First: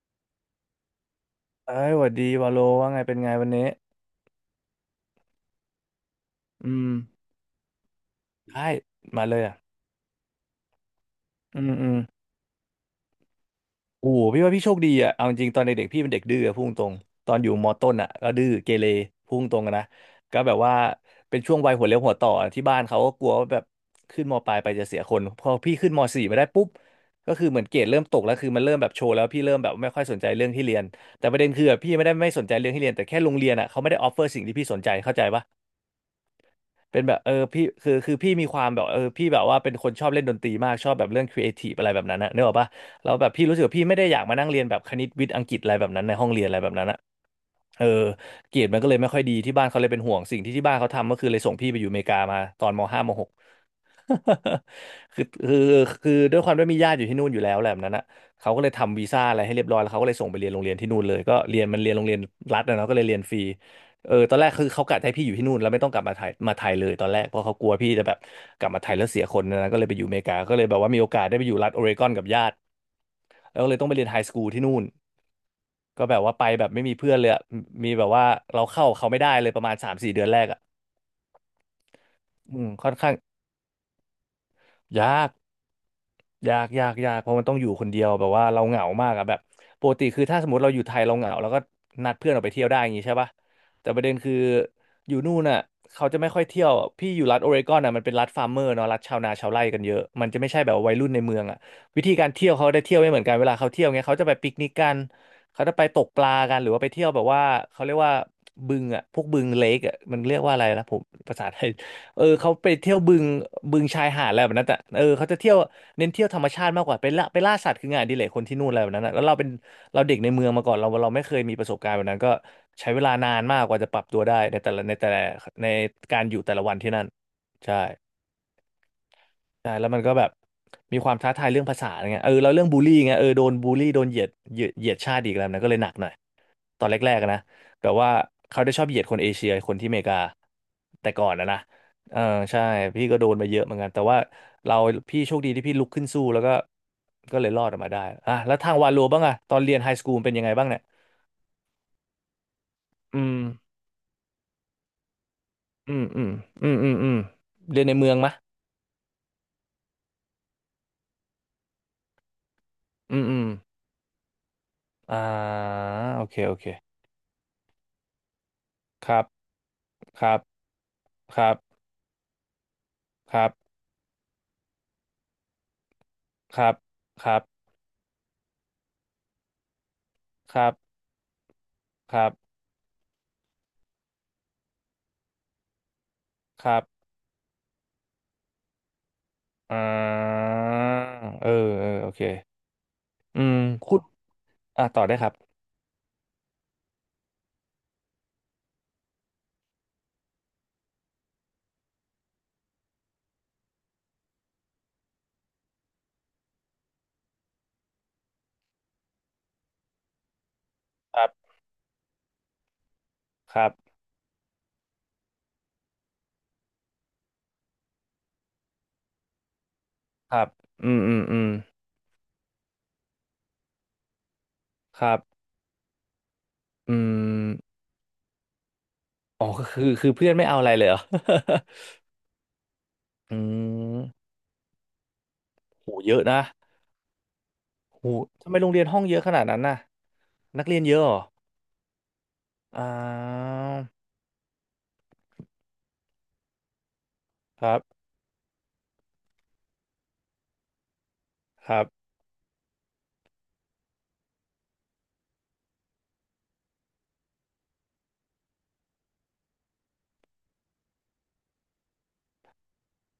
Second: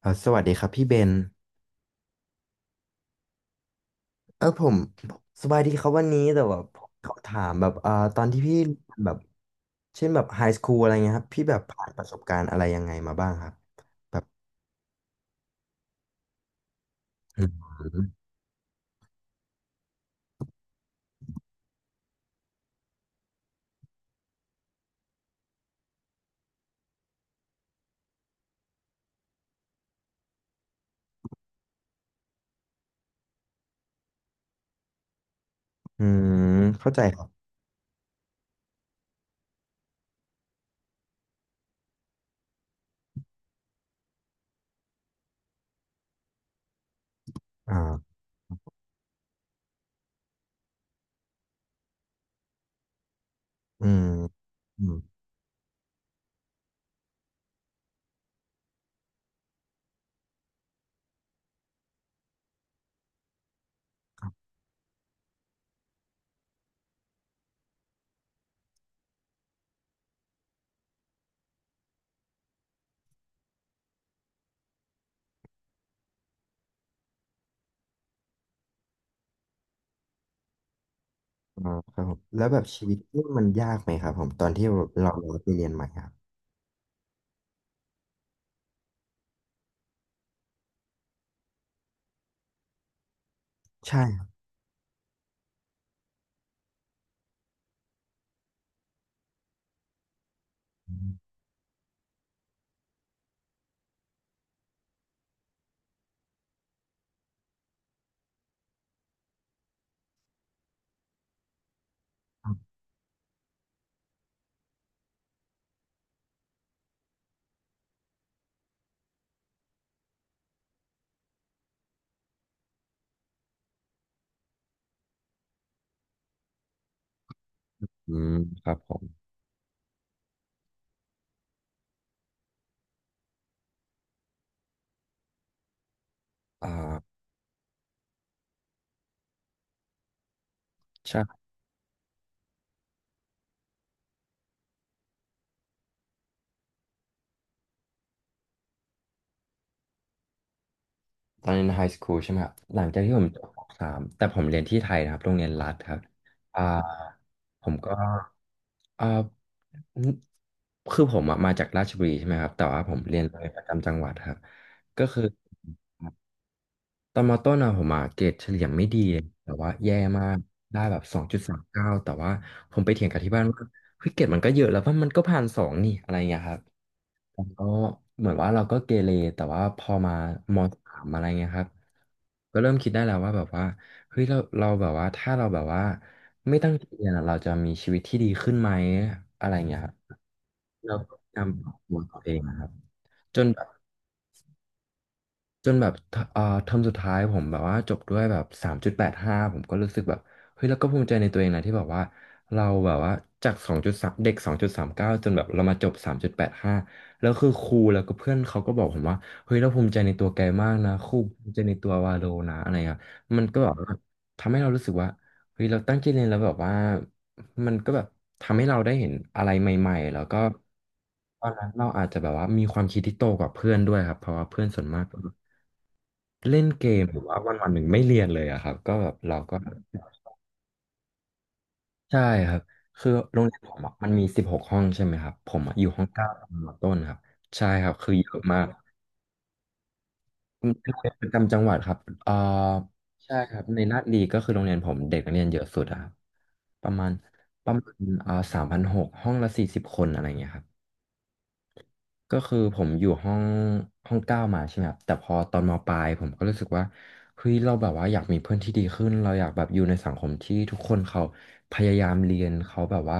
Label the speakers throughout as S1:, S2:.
S1: สวัสดีครับพี่เบน
S2: เอ้ยหวัดดีวาโลว่าไงเป็นไงวันนี้
S1: ผมสบายดีครับวันนี้แต่แบบ
S2: อื
S1: ผ
S2: ม
S1: มขอถามแบบเอ่าตอนที่พี่
S2: ได้
S1: แบบ
S2: มาเลยอ่ะ
S1: เช่นแบบไฮสคูลอะไรเงี้ยครับพี่แบ
S2: อื
S1: บ
S2: ม
S1: ผ่า
S2: อื
S1: นป
S2: ม
S1: ระสบการณ์อะไรยังไงมาบ้างครับ
S2: โอ้
S1: แบ
S2: โห
S1: บ
S2: พี่ว่าพี่โชคดีอ่ะเอาจริงๆตอนเด็กๆพี่เป็นเด็กดื้ออะพุ่งตรงตอน
S1: อื
S2: อยู่
S1: ม
S2: มอต้นอ่ะก็ดื้อเกเรพุ่งตรงอะนะก็แบบว่าเป็นช่วงวัยหัวเลี้ยวหัวต่อที่บ้านเขาก็กลัวว่าแบบขึ้นมปลายไปจะเสียคนพอพี่ขึ้นมสี่ไมาได้ปุ๊บก็คือเหมือนเกรดเริ่มตกแล้วคือมันเริ่มแบบโชว์แล้วพี่เริ่มแบบไม่ค่อยสนใจเรื่องที่เรียนแต่ประเด็นคืออะพี่ไม่ได้ไม่สนใจเรื่องที่เรียนแต่แค่โรงเรียนอ่ะเขาไม่ได้ออฟเฟอร์สิ่งที่พี่สนใจเข้าใจปะ
S1: อืมเข้า
S2: เป็
S1: ใจ
S2: นแบ
S1: ค
S2: บ
S1: รับ
S2: เออพี่คือพี่มีความแบบเออพี่แบบว่าเป็นคนชอบเล่นดนตรีมากชอบแบบเรื่องครีเอทีฟอะไรแบบนั้นนะเนกออกปะแล้วแบบพี่รู้สึกว่าพี่ไม่ได้อยากมานั่งเรียนแบบคณิตวิทย์อังกฤษอะไรแบบนั้นในห้องเรียนอะไรแบบนั้นอะเออ
S1: อ่า
S2: เกรดมันก็เลยไม่ค่อยดีที่บ้านเขาเลยเป็นห่วงสิ่งที่บ้านเขาทำก็คือเลยส่งพี่ไปอยู่อเมริกามาตอนมห้ามหก
S1: อืมอืม
S2: คือคือคือด้วยความที่มีญาติอยู่ที่นู่นอยู่แล้วแหละแบบนั้นนะเขาก็เลยทำวีซ่าอะไรให้เรียบร้อยแล้วเขาก็เลยส่งไปเรียนโรงเรียนที่นู่นเลยก็เรียนมันเรียนโรงเรียนรัฐนะเนาะก็เลยเรียนฟรี เออตอนแรกคือเขากะให้พี่อยู่ที่นู่นแล้วไม่ต้องกลับมาไทยเลยตอนแรกเพราะเขากลัวพี่จะแบบกลับมาไทยแล้วเสียคนนะก็เลยไปอยู่อเมริกาก็เลยแบบว่ามีโอกาสได้ไปอยู่รัฐโอเรกอนกับญาติแล้วก็เลยต้องไปเรียนไฮสคูลที่นู่นก็แบบว่าไปแบบไม่มีเพื่อนเลยอะมีแบบว่าเราเข้าเขาไม่ได้เลยประมาณสามสี่เดือนแรกอ่ะ
S1: อ่าครับผมแล้วแบ
S2: อื
S1: บ
S2: ม
S1: ชี
S2: ค่อ
S1: วิ
S2: น
S1: ต
S2: ข้าง
S1: นี่มันยากไหมครับผมตอนที่เรา
S2: ยาก
S1: ไปเรียนใหม่ครับ
S2: ยากยากยากเพราะมันต้องอยู่คนเดียวแบบว่าเราเหงามากอะแบบปกติคือถ้าสมมติเราอยู่ไทยเราเหงาเราก็นัดเพื่อนออกไปเที่ยวได้อย่างงี้ใช่ปะแต่ป
S1: ใช่
S2: ระเด็น
S1: ครับ
S2: คืออยู่นู่นน่ะเขาจะไม่ค่อยเที่ยวพี่อยู่รัฐโอเรกอนน่ะมันเป็นรัฐฟาร์มเมอร์เนาะรัฐชาวนาชาวไร่กันเยอะมันจะไม่ใช่แบบวั
S1: อื
S2: ยรุ่น
S1: ม
S2: ในเมืองอะวิธีการเที่ยวเขาได้เที่ยวไม่เหมือนกันเวลาเขาเที่ยวเงี้ยเขาจะไปปิกนิกกันเขาจะไปตกปลากันหรือว่าไปเที่ยวแบบว่าเขาเรียกว่าบึงอะพวกบึงเลกอะมันเรียกว่าอะไรนะผมภาษาไทย เออเขาไปเที่ยวบึงบึงชายหาดอะไรแบบนั้นแต่เออเขาจะเที่ยวเน้นเที่ยวธรรมชาติมากกว่าไปล่าสัตว์คืองานอดิเรกคนที่นู่นอะไรแบบนั้นนะแล้วเราเป็นเราเด็กในเมืองมาก่อนเราไม่เคยมีประสบการณ์แบบนั้นก็ใช้เวลานานมากกว่าจะปรับตัวได้ในแต่ละในการอยู่แต่ละวันที่นั่นใช่
S1: อืมครับผม
S2: ใช่แล้วมันก็แบบมีความท้าทายเรื่องภาษาอะไรเงี้ยเออแล้วเรื่องบูลลี่เงี้ยเออโดนบูลลี่โดนเหยียดเหยียดชาติอีกแล้วนะก็เลยหนักหน่อย
S1: อ
S2: ตอนแร
S1: ่า
S2: กๆอะนะแบบว่าเขาได้ชอบเหยียดคนเอเชียคนที่อเมริกาแต่ก่อนนะนะเออใช่พี่ก็โดนมาเยอะเหมือนกันแต่ว่าเราพี่โชคดีที่พี่ลุกขึ้นสู้แล้วก็ก็เลยรอดออกมาได้อ่ะแล้วทางวาโลบ้างอะตอนเรียนไฮสคูลเป็นยังไงบ้างเนี่ย
S1: ตอนเรียนไฮสคูลใช่ไหมครับหลังจากที่
S2: อื
S1: ผม
S2: ม
S1: จบปสามแต่ผมเรียนที่ไทยนะครับโรงเรียนรัฐค
S2: อื
S1: รับ
S2: มอืม
S1: อ่า
S2: อืมอืมอืม
S1: ผม
S2: เรียน
S1: ก็
S2: ในเมืองมะ
S1: อ่าคือผมอะมาจากราชบุรีใช่ไหมครับแต่ว่าผม
S2: อื
S1: เรียน
S2: ม
S1: โร
S2: อื
S1: ง
S2: ม
S1: เรียนประจำจังหวัดครับก็
S2: อ่า
S1: คือ
S2: โอเคโอเค
S1: ตอนมต้นอะผมอะเกรดเฉลี่ยไม่ดี
S2: ค
S1: เล
S2: รั
S1: ย
S2: บ
S1: แต่ว่าแย่
S2: ค
S1: มา
S2: รั
S1: ก
S2: บ
S1: ได้แบบสองจุ
S2: ค
S1: ด
S2: รั
S1: สา
S2: บ
S1: มเก้าแต่ว่าผมไปเถียงกับที่
S2: ค
S1: บ้าน
S2: รั
S1: ว่า
S2: บ
S1: เฮ้ยเกรดมันก็เยอะแล้วว่ามันก็ผ่านสองนี่อะไรเงี้ยครั
S2: ค
S1: บ
S2: รับค
S1: ผ
S2: รั
S1: มก็
S2: บ
S1: เหมือนว่าเราก็เกเรแต่ว่าพอมา
S2: ค
S1: ม
S2: รับ
S1: สามอะไรเงี้ยครับ
S2: ครับ
S1: ก็เริ่มคิดได้แล้วว่าแบบว่าเฮ้ยเราแบบว่าถ้าเราแบบว่าไม่
S2: ค
S1: ตั้ง
S2: รับ
S1: ใจเรียนอะเราจะมีชีวิตที่ดีขึ้นไหมอะไร
S2: อ่
S1: เงี้ยครับ
S2: า
S1: เราก็พยายา
S2: เอ
S1: ม
S2: อ
S1: ปรับ
S2: เออ
S1: ตัว
S2: โอ
S1: ตั
S2: เค
S1: วเองนะครับจ
S2: อื
S1: น
S2: ม
S1: แบบ
S2: คุณ อ่ะต่อได้ครับ
S1: จนแบบทเอ่อเทอมสุดท้ายผมแบบว่าจบด้วยแบบสามจุดแปดห้าผมก็รู้สึกแบบเฮ้ยแล้วก็ภูมิใจในตัวเองนะที่แบบว่าเราแบบว่าจากสองจุดสามเก้าจนแบบเรามาจบสามจุดแปดห้าแล้วคือครูแล้วก็เพื่อนเขาก็บอกผมว่าเฮ้ยเราภูมิใจในตัวแกมากนะครู
S2: ครั
S1: ภู
S2: บ
S1: มิใจในตัววาโลนะอะไรครับมัน
S2: ค
S1: ก็
S2: รั
S1: แบบว่า
S2: บ
S1: ทำให้เรารู้สึกว่าเฮ้ยเราตั้งใจเรียนแล้วแบบว่ามันก็แบบทำให้เราได้เห็นอะไรใหม่ๆแล้ว
S2: ค
S1: ก็
S2: รับอืมอืมอื
S1: ตอ
S2: ม
S1: นนั้นเราอาจจะแบบว่ามีความคิดที่โตกว่าเพื่อนด้วยครับ เพราะว่าเพื่อนส่วนมา
S2: ค
S1: ก
S2: รับ
S1: เล่นเก
S2: อื
S1: มหรือว่า
S2: ม
S1: วันวันหนึ่งไม่เรียนเลยอะครับก็แบบเรา
S2: อ๋อ
S1: ก็
S2: คือเพื่อนไม่เอาอะไรเลยเหรอ
S1: ใช่ครับคือโร
S2: อื
S1: งเรียนผมอะมันมี
S2: ม
S1: 16ห้องใช่ไหมครับผมอะอยู่
S2: โห
S1: ห้อง
S2: เยอะ
S1: เก้า
S2: นะ
S1: ตอนมอต้นครับใช่ครับ
S2: โห
S1: คือเยอะ
S2: ทำไม
S1: มาก
S2: โรงเรียนห้องเยอะขนาดนั้นน่ะนั
S1: เป็
S2: ก
S1: น
S2: เรียน
S1: โร
S2: เย
S1: ง
S2: อะ
S1: เรี
S2: เห
S1: ย
S2: ร
S1: น
S2: อ
S1: ประจำจังหวัดครับเอ่อ
S2: อ่
S1: ใช่
S2: า
S1: ครับในลาดลีก็คือโรงเรียนผมเด็กนักเรียนเยอะสุดอะครับประมาณ
S2: ครับ
S1: 3,000หกห้องละ40คนอะไรเงี้ยครับ
S2: ครับ
S1: ก็คือผมอยู่ห้องห้อง9มาใช่ไหมครับแต่พอตอนมปลายผมก็รู้สึกว่าเฮ้ยเราแบบว่าอยากมีเพื่อนที่ดีขึ้นเราอยากแบบอยู่ในสังคมที่ทุกคนเขาพยายามเรียนเขาแบบว่า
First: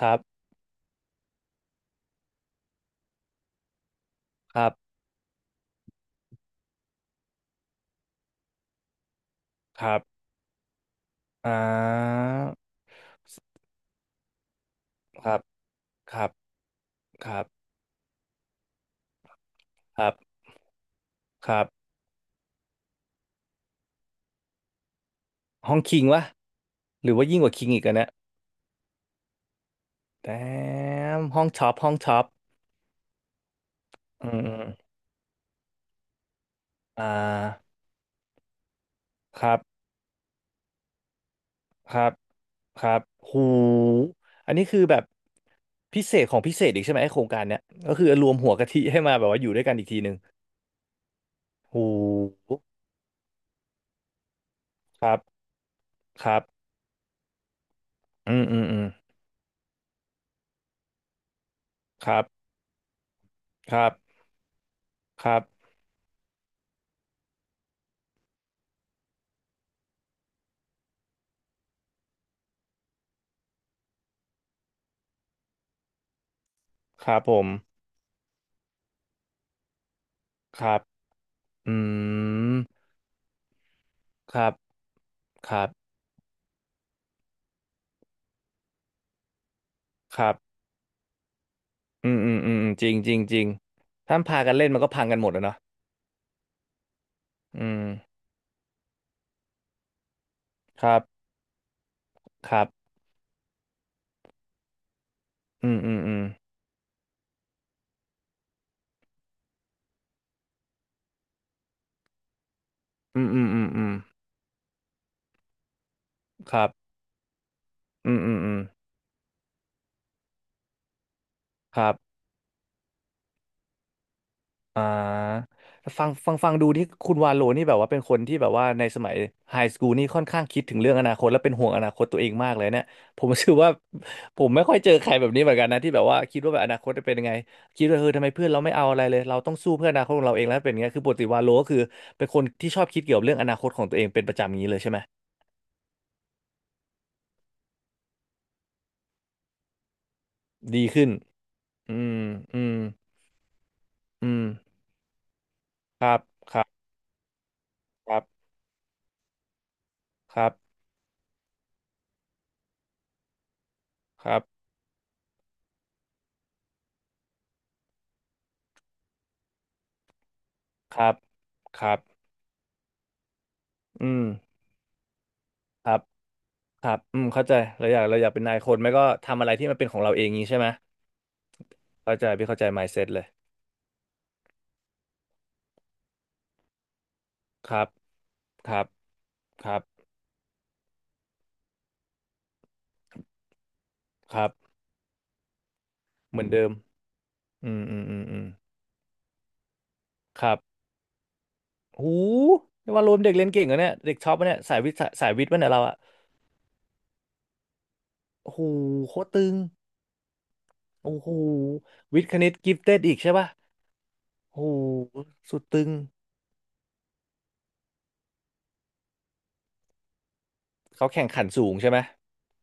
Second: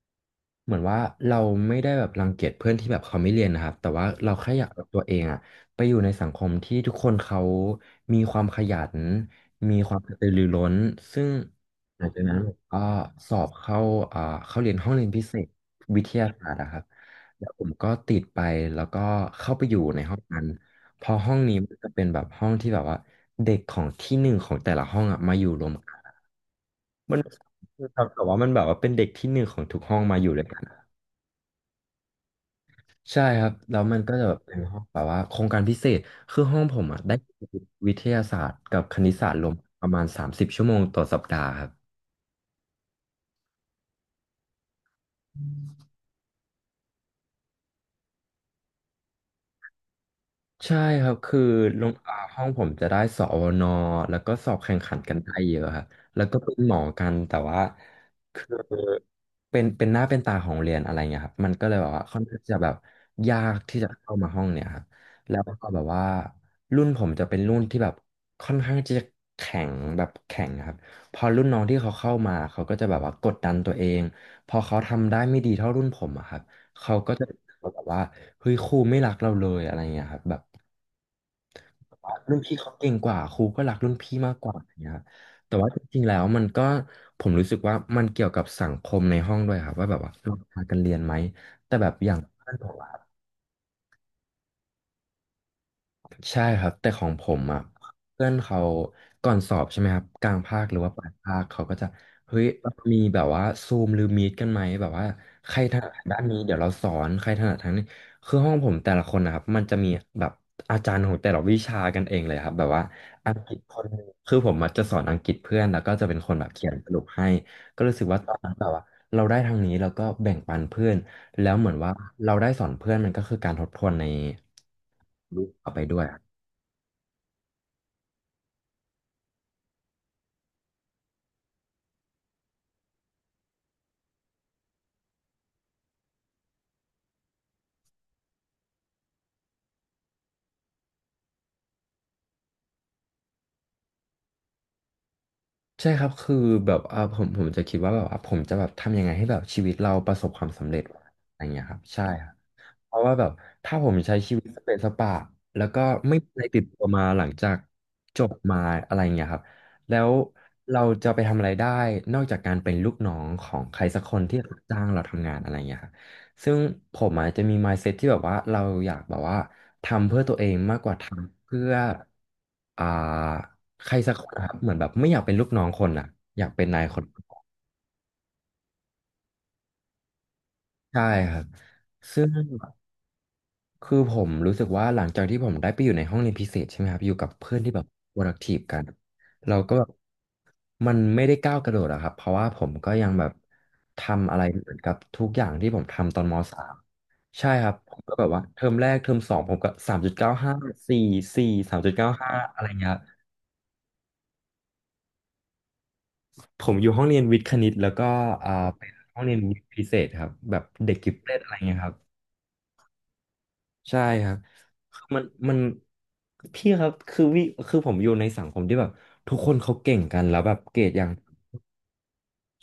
S2: ครับ
S1: เหมือนว่าเราไม่ได้แบบรังเกียจเพื่อนที่แบบเขาไม่เรียนนะครับแต่ว่าเราแค่
S2: ค
S1: อยา
S2: รั
S1: ก
S2: บ
S1: เอาตัวเองอะไปอยู่ในสังคมที่ทุกคนเขามีความขยันมี
S2: ค
S1: ค
S2: รั
S1: วาม
S2: บ
S1: กระตือรือร้นซึ่ง
S2: อ่
S1: หลัง
S2: า
S1: จากนั้นผมก็สอบเข้าอ่าเข้าเรียนห้องเรียนพิ
S2: ค
S1: เศ
S2: รับ
S1: ษวิท
S2: ค
S1: ยา
S2: รับ
S1: ศาสตร์อะครับ
S2: ครั
S1: แล้วผ
S2: บ
S1: มก็ติดไปแล้วก็เข้าไปอยู่ใน
S2: ครั
S1: ห้
S2: บ
S1: องนั้นพอห้อง
S2: ค
S1: นี้
S2: รับ
S1: มันจะเป็นแบบห้องที่แบบว่าเด็กของที่หนึ่งของแต่ละห้องอ่ะมาอยู่รวม
S2: ห้อง
S1: กั
S2: คิง
S1: น
S2: วะหรือ
S1: มัน
S2: ว่ายิ่งกว่าคิงอีกอะ
S1: ครั
S2: เนี่
S1: บ
S2: ย
S1: แต่ว่ามันแบบว่าเป็นเด็กที่หนึ่งของทุกห้องมาอ
S2: แต
S1: ยู่ด้วยกันอะ
S2: มห้องช็อป
S1: ใช่ครับแล้วมันก็จะ
S2: อื
S1: แบบ
S2: มอ
S1: เป็น
S2: ม
S1: ห้องแบบว่าโครงการพิเศษคือห้องผมอ่ะ
S2: อ่
S1: ได้
S2: า
S1: วิทยาศาสตร์กับคณิตศาสตร์
S2: ค
S1: รวม
S2: รับ
S1: ประมาณ30ชั่วโมงต่อสัปดาห์ครับ
S2: ครับครับหูอันนี้คือแบบพิเศษของพิเศษอีกใช่ไหมไอ้โครงการเนี้ยก็คือรวมหัวกะทิให้มาแบบว่าอยู่ด้วยกันอีกทีหนึ่ง
S1: ใช่ครับคือโร
S2: หู
S1: งอ่าห้องผมจะได้สอนแล้วก็สอบแข่งขัน
S2: ค
S1: กั
S2: รั
S1: น
S2: บ
S1: ได้เยอะครับแล้ว
S2: ค
S1: ก็
S2: รับ
S1: เป็นหมอกัน แต่ว่า
S2: อืม
S1: คือ
S2: อืมอืม
S1: เป็นหน้าเป็นตาของเรียนอะไรเงี้ยครับมันก็เลยแบบว่า
S2: ค
S1: ค่
S2: รั
S1: อนข้าง
S2: บ
S1: จะแบบยาก
S2: ค
S1: ที่
S2: รั
S1: จะ
S2: บ
S1: เข้ามาห้องเนี่ยครับ
S2: ค
S1: แล้
S2: รั
S1: ว
S2: บ
S1: ก็แบบว่ารุ่นผมจะเป็นรุ่นที่แบบค่อนข้างจะแข็งแบบแข็งครับพอรุ่นน้องที่เขาเข้ามาเขาก็จะแบบว่ากดดันตัวเอง พอเขาทำได้ไม่ดีเท่ารุ่นผมอะครับเขา
S2: ค
S1: ก็
S2: รับ
S1: จะ
S2: ผม
S1: แบบว่าเฮ้ยครูไม่รักเราเลยอะไรเงี้ยครับแบบ
S2: ครับอื
S1: รุ่นพี่
S2: ม
S1: เขาเก่งกว่าครูก็รักรุ่นพี่มา
S2: ค
S1: กก
S2: รับ
S1: ว่าอย่างเงี้ย
S2: ค
S1: แต่
S2: รั
S1: ว่า
S2: บ
S1: จริงๆแล้วมันก็ผมรู้สึกว่ามันเกี่ยวกับสังคมในห้องด้วยครับว่าแบบว่า
S2: ครั
S1: เรา
S2: บ
S1: พากันเรียนไหมแต่แบบอ
S2: อื
S1: ย่าง
S2: มอืม
S1: เพื่
S2: อื
S1: อน
S2: ม
S1: ผ
S2: อืม
S1: ม
S2: จริงจริงจริงถ้าพากันเล่นมันก็พังกันหมดแล้วเนาะ
S1: ใช่ครับแต่ของผมอ่ะ
S2: อืม
S1: เพื่อนเขาก่อนสอบใช่ไหมครับกลางภาคหรือ
S2: ค
S1: ว่า
S2: รั
S1: ป
S2: บ
S1: ลายภาคเขาก็จะเฮ้ย
S2: ครับ
S1: มีแบบว่าซูมหรือมีดกันไหมแบบว่าใคร
S2: อื
S1: ถ
S2: ม
S1: นัด
S2: อืม
S1: ทาง
S2: อื
S1: ด้าน
S2: ม
S1: นี้เดี๋ยวเราสอนใครถนัดทางนี้คือห้องผมแต่ละคนนะครับมันจะมีแบบอาจารย์ของแต่ละวิชากันเองเลยครับแบบว่า
S2: อืม
S1: อัง
S2: อื
S1: ก
S2: ม
S1: ฤษ
S2: อืม
S1: ค
S2: อื
S1: น
S2: ม
S1: หนึ่งคือผมอะจะสอนอังกฤษเพื่อนแล้วก็จะเป็นคนแบบ
S2: ค
S1: เขี
S2: รั
S1: ย
S2: บ
S1: นสรุปให้ก็รู้สึก
S2: อื
S1: ว่า
S2: ม
S1: ต
S2: อื
S1: อน
S2: ม
S1: นั้
S2: อื
S1: น
S2: ม
S1: แบบว่าเราได้ทางนี้แล้วก็แบ่งปันเพื่อน แล้วเหมือน
S2: ครั
S1: ว่า
S2: บ
S1: เราได้สอนเพื่อนมันก็คือการทบทวนใน
S2: อ่
S1: รูป
S2: า
S1: ต่อไปด้วย
S2: ฟัง
S1: อะ
S2: ฟังฟังดูที่คุณวาโลนี่แบบว่าเป็นคนที่แบบว่าในสมัยไฮสคูลนี่ค่อนข้างคิดถึงเรื่องอนาคตและเป็นห่วงอนาคตตัวเองมากเลยเนี่ย ผมรู้สึกว่าผมไม่ค่อยเจอใครแบบนี้เหมือนกันนะที่แบบว่าคิดว่าแบบอนาคตจะเป็นยังไงคิดว่าเออทำไมเพื่อนเราไม่เอาอะไรเลยเราต้องสู้เพื่ออนาคตของเราเองแล้วเป็นอย่างเงี้ยคือปกติวาโลก็คือเป็นคนที่ชอบคิดเกี่ยวกับเรื่องอนาคตของตัวเองเป็นประจำอย่างนี้เลยใช่ไหม
S1: ใช่ครับคือแบบเอ่าผมจะคิดว่าแบบว่าผมจะแบบทำยังไงให้แบบชีวิตเราประสบความสำเร็
S2: ดี
S1: จ
S2: ขึ้น
S1: อะไรอย่างเงี้ยครับ
S2: อื
S1: ใช่
S2: ม
S1: ครับ
S2: อืม
S1: เพราะว่าแบบถ้าผมใช้
S2: อื
S1: ชีวิ
S2: ม
S1: ตสเปนสปะแล้วก็
S2: ครั
S1: ไม่
S2: บ
S1: มีอะไร
S2: ค
S1: ติ
S2: รั
S1: ดตั
S2: บ
S1: วมาหลังจาก
S2: ค
S1: จ
S2: รั
S1: บ
S2: บ
S1: มาอะไรเงี้ยครับแล้ว
S2: ครับ
S1: เราจะไปทำอะไรได้นอกจากการเป็นลูกน้องของใครสักคน
S2: ค
S1: ที่
S2: รับ
S1: จ้างเราทำงานอะไรเงี้ยครับซึ่งผมอาจจะมี mindset ที่แบบว่าเราอยากแบบว่าทำเพื่อตัวเองมากก
S2: ค
S1: ว่าท
S2: รับ
S1: ำเพื่อ
S2: ครับ
S1: อ่าใคร
S2: อื
S1: สัก
S2: ม
S1: คนนะครับเหมือนแบบไม่อยากเป็นลูกน้องค
S2: ค
S1: น
S2: รับ
S1: อ่ะอยากเป็นนา
S2: ค
S1: ย
S2: รั
S1: ค
S2: บ
S1: น
S2: อืมเข้าใจเราอยากเป็นนายคนไม่ก็ทำอะไรที่มันเป็นของเราเองงี้ใช่ไหม
S1: ใช่ครับ
S2: เข้า
S1: ซึ่
S2: ใจ
S1: ง
S2: พี่เข้าใจ mindset เลย
S1: คือผมรู้สึกว่าหลังจากที่ผมได้ไปอยู่ในห้องเรียนพิเศษใช่ไหมครับอยู่กับเพื่อน
S2: ค
S1: ที่
S2: รั
S1: แบบ
S2: บ
S1: productive
S2: ครั
S1: กัน
S2: บ
S1: เรา
S2: ค
S1: ก็
S2: รั
S1: แบบ
S2: บ
S1: มันไม่ได้ก้าวกระโดดอะครับเพราะว่าผมก็ยังแบบทำ
S2: ค
S1: อะไร
S2: รับ
S1: เหมือนกับทุกอย่างที่ผมทำตอนม
S2: เหมือน
S1: สา
S2: เดิม
S1: มใช่ครั
S2: อื
S1: บ
S2: ม
S1: ผ
S2: อื
S1: ม
S2: ม
S1: ก็
S2: อื
S1: แบ
S2: ม
S1: บ
S2: อื
S1: ว่า
S2: ม
S1: เทอมแรกเทอมสองผมก็สามจุดเก้า
S2: ครั
S1: ห้า
S2: บ
S1: สี่สี่สามจุด
S2: หู
S1: เก้าห้าอะไรเงี้ย
S2: นี่
S1: ครับ
S2: ว่ารวมเด็กเรียนเก่งเหรอเนี่ย เด็กชอบปะเนี่ยสายวิทย์สายวิทย์ปะเนี่ยเราอะ
S1: ผมอยู่ห้องเรียนวิทย์คณิตแล้วก็อ่า
S2: โอ้โห
S1: เป็น
S2: โค
S1: ห้อง
S2: ตร
S1: เรียน
S2: ตึ
S1: วิ
S2: ง
S1: ทย์พิเศษครับแบบเด็กกิ
S2: โอ้
S1: ฟ
S2: โห
S1: เต็ดอะไรเงี้ยครับ
S2: วิทย์คณิตกิฟเต็ดอีกใช่ปะ
S1: ใช่ครับ
S2: โอ้โ
S1: คือ
S2: ห
S1: มันมั
S2: สุ
S1: น
S2: ดตึง
S1: พี่ครับคือผมอยู่ในสังคมที่แบบทุกคนเขาเก่งกันแล้วแบบเกรดยั
S2: เขา
S1: ง
S2: แข่งขันสูงใช่ไหม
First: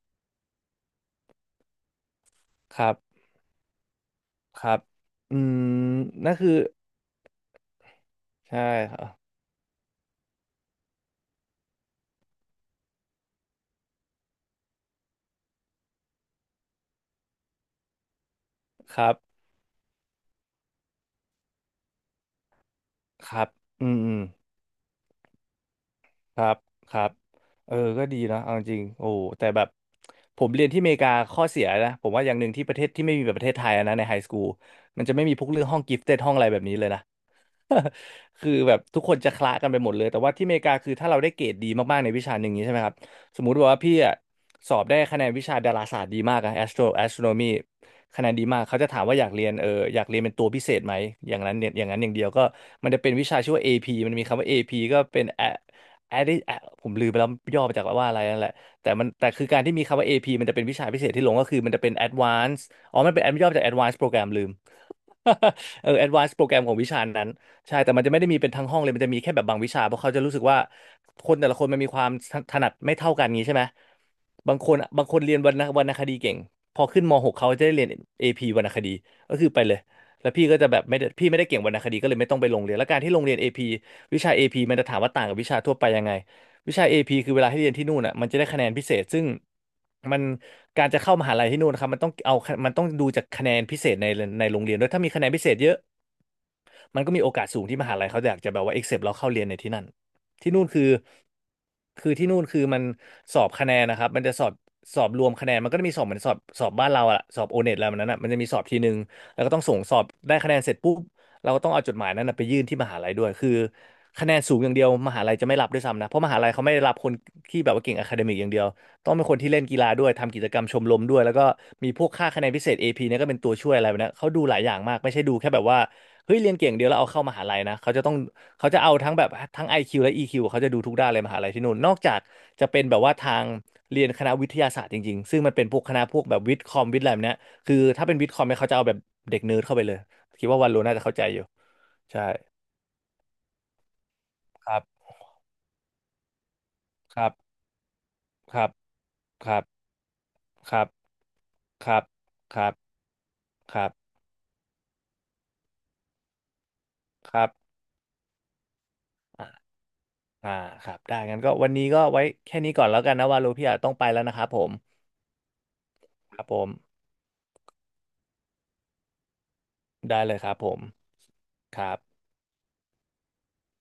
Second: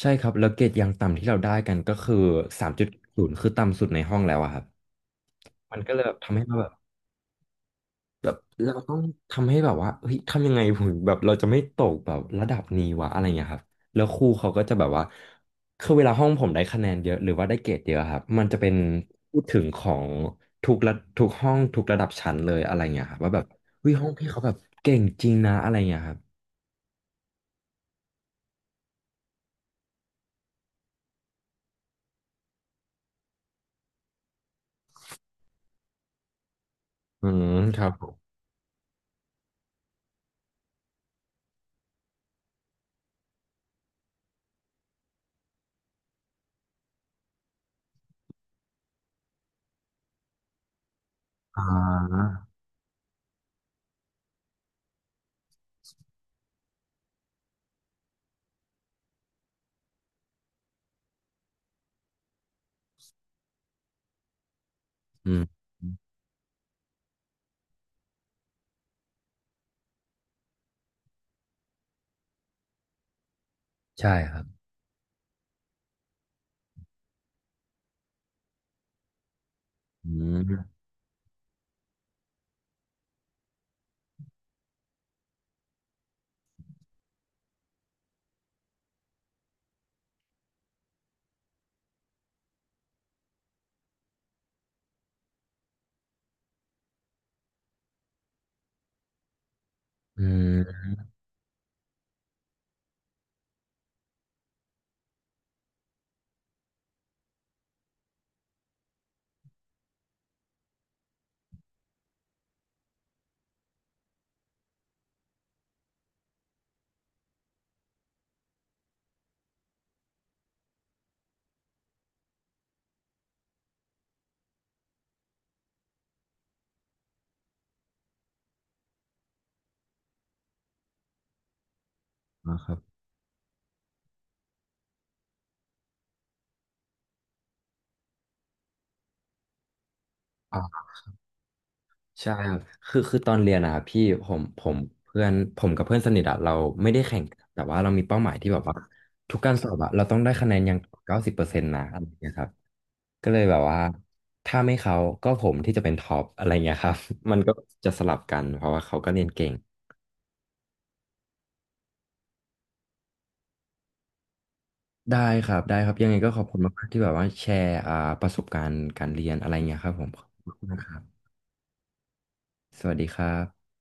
S1: ใช่ครับ แล้วเกรดยังต่ำที่เราได้กันก็คือสาม
S2: ค
S1: จุด
S2: รับ
S1: ศูนย์คือต่ำสุดในห้องแล้วอะค
S2: ค
S1: รับ
S2: รับอืม
S1: มันก็เลยแบบ
S2: นั่
S1: ทำ
S2: น
S1: ให้
S2: คือ
S1: เราแบบ แบบ
S2: ใช่
S1: เราต้
S2: ค
S1: อง
S2: รับ
S1: ทำให้แบบว่าเฮ้ยทำยังไงผมแบบเราจะไม่ตกแบบระดับนี้วะอะไรเงี้ยครับแล้วครูเขาก็จะแบบว่าคือเวลาห้องผมได้คะแนนเยอะหรือว่าได้เกรดเยอะครับมันจะเป็น
S2: ครับ
S1: พูดถึงของทุกระทุกห้องทุกระดับชั้นเลยอะไรเงี้ยครับ
S2: ค
S1: ว่าแบ
S2: รั
S1: บ
S2: บอื
S1: เฮ้ย
S2: ม
S1: ห้อ
S2: อื
S1: ง
S2: ม
S1: พี่เขาแบบเก่งจริงนะอะไรเงี้ยครับ
S2: ครับครับเออก็ดีนะเอาจริงโอ้แต่แบบผมเรียนที่อเมริกาข้อเสียนะผมว่าอย่างหนึ่งที่ประเทศที่ไม่มีแบบประเทศไทยอะนะในไฮสคูลมันจะไม่มีพวกเรื่องห้องกิฟเต็ดห้องอะไรแบบนี้เลยนะ
S1: อืมครับผม
S2: คือแบบทุกคนจะคละกันไปหมดเลยแต่ว่าที่อเมริกาคือถ้าเราได้เกรดดีมากๆในวิชาหนึ่งอย่างนี้ใช่ไหมครับสมมุติว่าพี่อะสอบได้คะแนนวิชาดาราศาสตร์ดีมากอะ astronomy คะแนนดีมากเขาจะถามว่าอยากเรียนเอออยากเรียนเป็นตัวพิเศษไหมอย่างนั้น
S1: อ่
S2: เนี่ยอย่างนั้นอย่างเดี
S1: า
S2: ยวก็มันจะเป็นวิชาชื่อว่าเอพีมันมีคำว่าเอพีก็เป็น Adผมลืมไปแล้วย่อมาจากว่าอะไรนั่นแหละแต่คือการที่มีคำว่า AP มันจะเป็นวิชาพิเศษที่ลงก็คือมันจะเป็น Advanced อ๋อมันเป็น ย่อมาจาก Advanced Program ลืม
S1: อืม
S2: เออ Advanced Program ของวิชานั้นใช่แต่มันจะไม่ได้มีเป็นทั้งห้องเลยมันจะมีแค่แบบบางวิชาเพราะเขาจะรู้สึกว่าคนแต่ละคนมันมีความถนัดไม่เท่ากันงี้ใช่ไหม
S1: ใช่ครับ
S2: บางคนบางคนเรียนวรรณคดีเก่งพอขึ้นมหกเขาจะได้เรียนเอพีวรรณคดีก็คือไปเลย
S1: อื
S2: แล้วพี่ก็
S1: ม
S2: จะแบบไม่ได้พี่ไม่ได้เก่งวรรณคดีก็เลยไม่ต้องไปโรงเรียนแล้วการที่โรงเรียนเอพีวิชาเอพีมันจะถามว่าต่างกับวิชาทั่วไปยังไง วิชา AP คือเวลาที่เรียนที่นู่นอ่ะมันจะได้คะแนนพิเศษซึ่งมันการจะเข้ามหาลัยที่นู่นนะครับมันต้องดูจากคะแนนพิเศษในในโรงเรียนด้วยถ้ามีคะแนนพิเศษเยอะ มันก็มีโอกาสสูงที่มหาลัยเขาอยากจะแบบว่า accept เราเข้าเรียนในที่นั่น
S1: อื
S2: ที่นู่น
S1: ม
S2: คือคือที่นู่นคือมันสอบคะแนนนะครับมันจะสอบรวมคะแนนมันก็จะมีสอบเหมือนสอบบ้านเราอะสอบโอเน็ตอะไรแบบนั้นอะมันจะมีสอบทีหนึ่งแล้วก็ต้องส่งสอบได้คะแนนเสร็จปุ๊บเราก็ต้องเอาจดหมายนั้นนะไปยื่นที่มหาลัยด้วยคือคะแนนสูงอย่างเดียวมหาลัยจะไม่รับด้วยซ้ำนะเพราะมหาลัยเขาไม่ได้รับคนที่แบบว่าเก่งอะคาเดมิกอย่างเดียวต้องเป็นคนที่เล่นกีฬาด้วยทำกิจกรรมชมรมด้วยแล้วก็มีพวกค่าคะแนนพิเศษ AP เนี่ยก็เป็นตัวช่วยอะไรแบบนี้ยเขาดูหลายอย่างมากไม่ใช่ดูแค่แบบว่า เฮ้ยเรียนเก่งเดียวแล้วเอาเข้ามหาลัยนะเขาจะเอาทั้งแบบทั้ง IQ และอีคิวเขาจะดูทุกด้านเลยมหาลัยที่นู่นนอกจาก
S1: นะค
S2: จะ
S1: รับ
S2: เป็นแบบว่าทางเรียนคณะวิทยาศาสตร์จริงๆซึ่งมันเป็นพวกคณะพวกแบบวิทย์คอมวิทย์อะไรแบบเนี้ยคือถ้าเป็นวิทย์คอมเนี่ยเขาจะเอาแบบเด็กเนิร์ดเข้าไปเลยคิดว่าวันรน่าจะเข้าใจอยู่ใช่
S1: ใช่ครับคือตอนเรียนนะครับพี่ผมผ
S2: ค
S1: ม
S2: รับ
S1: เพื่อนผมกับเพื่อนสนิทอะเราไม่ได้
S2: ค
S1: แข่ง
S2: รับ
S1: กันแต่ว่าเรามีเป้าหมายที่
S2: ค
S1: แบบ
S2: รับ
S1: ว่าทุก
S2: ค
S1: การ
S2: รั
S1: ส
S2: บ
S1: อบอะเราต้องได้คะแนนอ
S2: ค
S1: ย่าง
S2: รับ
S1: 90%นะ
S2: ค
S1: อะ
S2: รั
S1: ไร
S2: บ
S1: อย่างเงี้ยครับ
S2: ครับ
S1: ก็เลยแบบ
S2: ค
S1: ว่า
S2: รับ
S1: ถ้าไม่เขาก็ผมที่จะเป็นท็อปอะไรเงี้ยครับ
S2: ค
S1: มัน
S2: รั
S1: ก็
S2: บ
S1: จะสลับกันเพราะว่าเขาก็เรียน
S2: อ่า
S1: เก่ง
S2: อ่าครับได้งั้นก็วันนี้ก็ไว้แค่นี้ก่อนแล้วกันนะว่ารูพี่อาจต้องไปแล้วนะครับผม
S1: ได้ครับได้ครับยังไงก็
S2: ค
S1: ขอ
S2: รั
S1: บ
S2: บผ
S1: คุณ
S2: ม
S1: มากๆที่แบบว่าแชร์ประสบการณ์การเรียนอะไรเงี้ยครับผม
S2: ได้
S1: ข
S2: เลยค
S1: อ
S2: รั
S1: บ
S2: บ
S1: คุ
S2: ผ
S1: ณนะ
S2: ม
S1: ครับ
S2: ครับ
S1: สวัสดีครับ